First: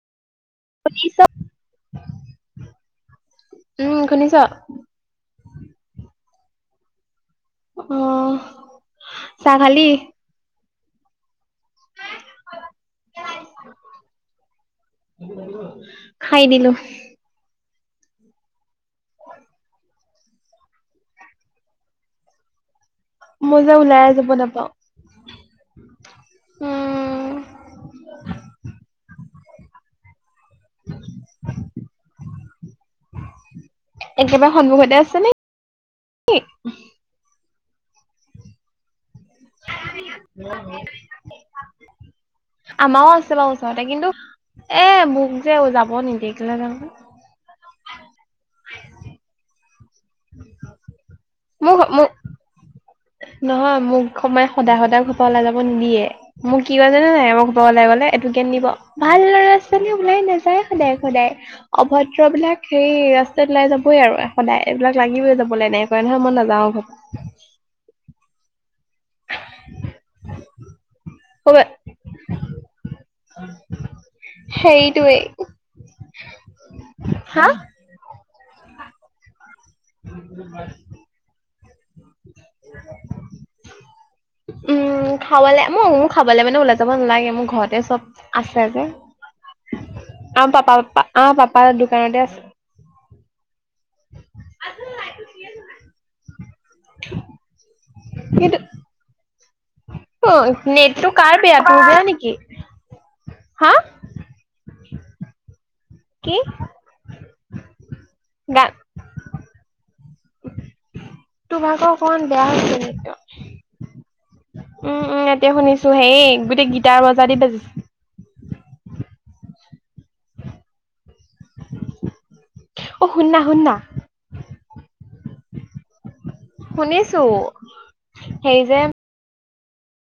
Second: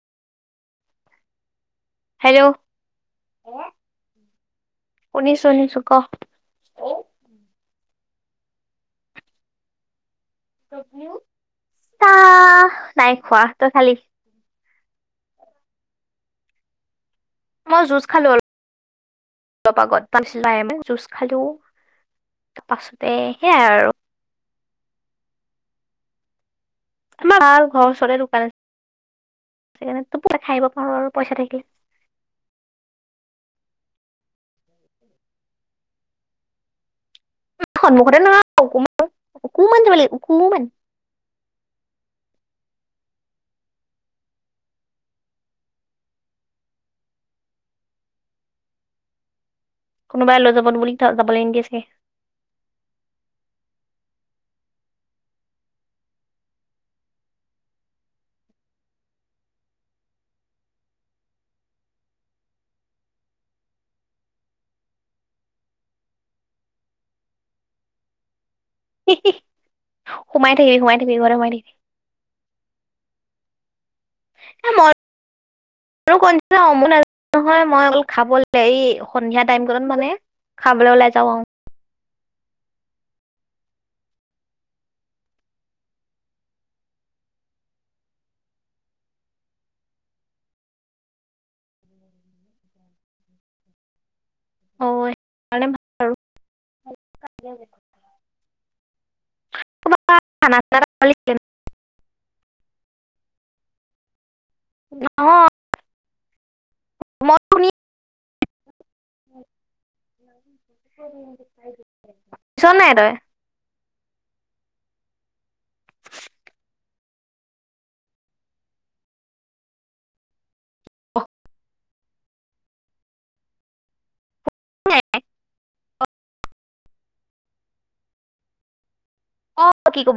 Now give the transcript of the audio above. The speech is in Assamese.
শুনিছ হেল্ল' উম শুনিছ শুনিছোঁ শুনিছোঁ ক। অ', চাহ খালি তা নাই খোৱা তই খালি। খাই দিলোঁ। মই যুচ খালো অলপ অলপ আগত যুচ খালোঁ। মই যে আৰু ওলাই যাব নাপাওঁ উম। আমাৰ ভাল ঘৰ ওচৰৰে দোকান আছে, সেইকাৰণে পতকে খায় পইচা থাকিল। একেবাৰে সন্মুখতে আছে নেকি? সন্মুখতে নহয় অকুমান, অকুমান যাব লাগে অকুমান। আমাৰো আছে বাৰু ওচৰতে কিন্তু এ মোক যে যাব নিদি কিলে নহয়। কোনোবাই লৈ যাব বুলি, যাবলে নিদিয়ে মোক চাগে। মোক নহয় মোক সমাই সদায়-সদায় ঘৰৰ পৰা ওলাই যাব নিদিয়ে। মোক কি কয় জানানে নাই? মোক ঘৰৰ পৰা ওলাই গ'লে এইটো জ্ঞান দিব। ভাল ল'ৰা-ছোৱালী ওলাই নাযায় সদায়-সদায়। অভদ্ৰবিলাক সেই ৰাস্তাত ওলাই যাবই আৰু সদায়, এইবিলাক লাগিবে যাবলৈ এনেকুৱা কয় নহয় মই, নাযাওঁ [unintelligible] সোমাই থাকিবি, সোমাই থাকিবি ঘৰতে সোমাই পৰা থাকিবি। [unintelligible] হেৰিটোৱেই মইয়ো কনচা [unintelligible] নাজায় হা নহয়, মই অকল খাবলে এই সন্ধিয়া টাইম কনত মানে খাবলৈ ওলাই যাওঁ আৰু। [inaudible] উম, খাবলে মই মোৰ খাবে মানে ওলাই যাব নালাগে, মোৰ ঘৰতে চব আছে যে, আৰু পাপা আমাৰ পাপাৰ দোকানতে আছে। অহ, সেইকাৰণে ভাল আৰু। [unintelligible] ক'ৰবাত খানা চানা এটা খাব নেটটো কাৰ লাগিছিলে বেয়া, তোৰ বেয়া নেকি? হা! নহয়। কি? মই শুনি গান [unintelligible] তোৰ ভাগৰ অকমান বেয়া হৈছে শুনিছনে নাই তই? নেটটো উম', উম', এতিয়া শুনিছোঁ হেৰি গোটেই গীটাৰ বজা দি বাজিছে। অহ, শুন না, শুন না? শুনিছোঁ সেই যে কয় কি ক'ব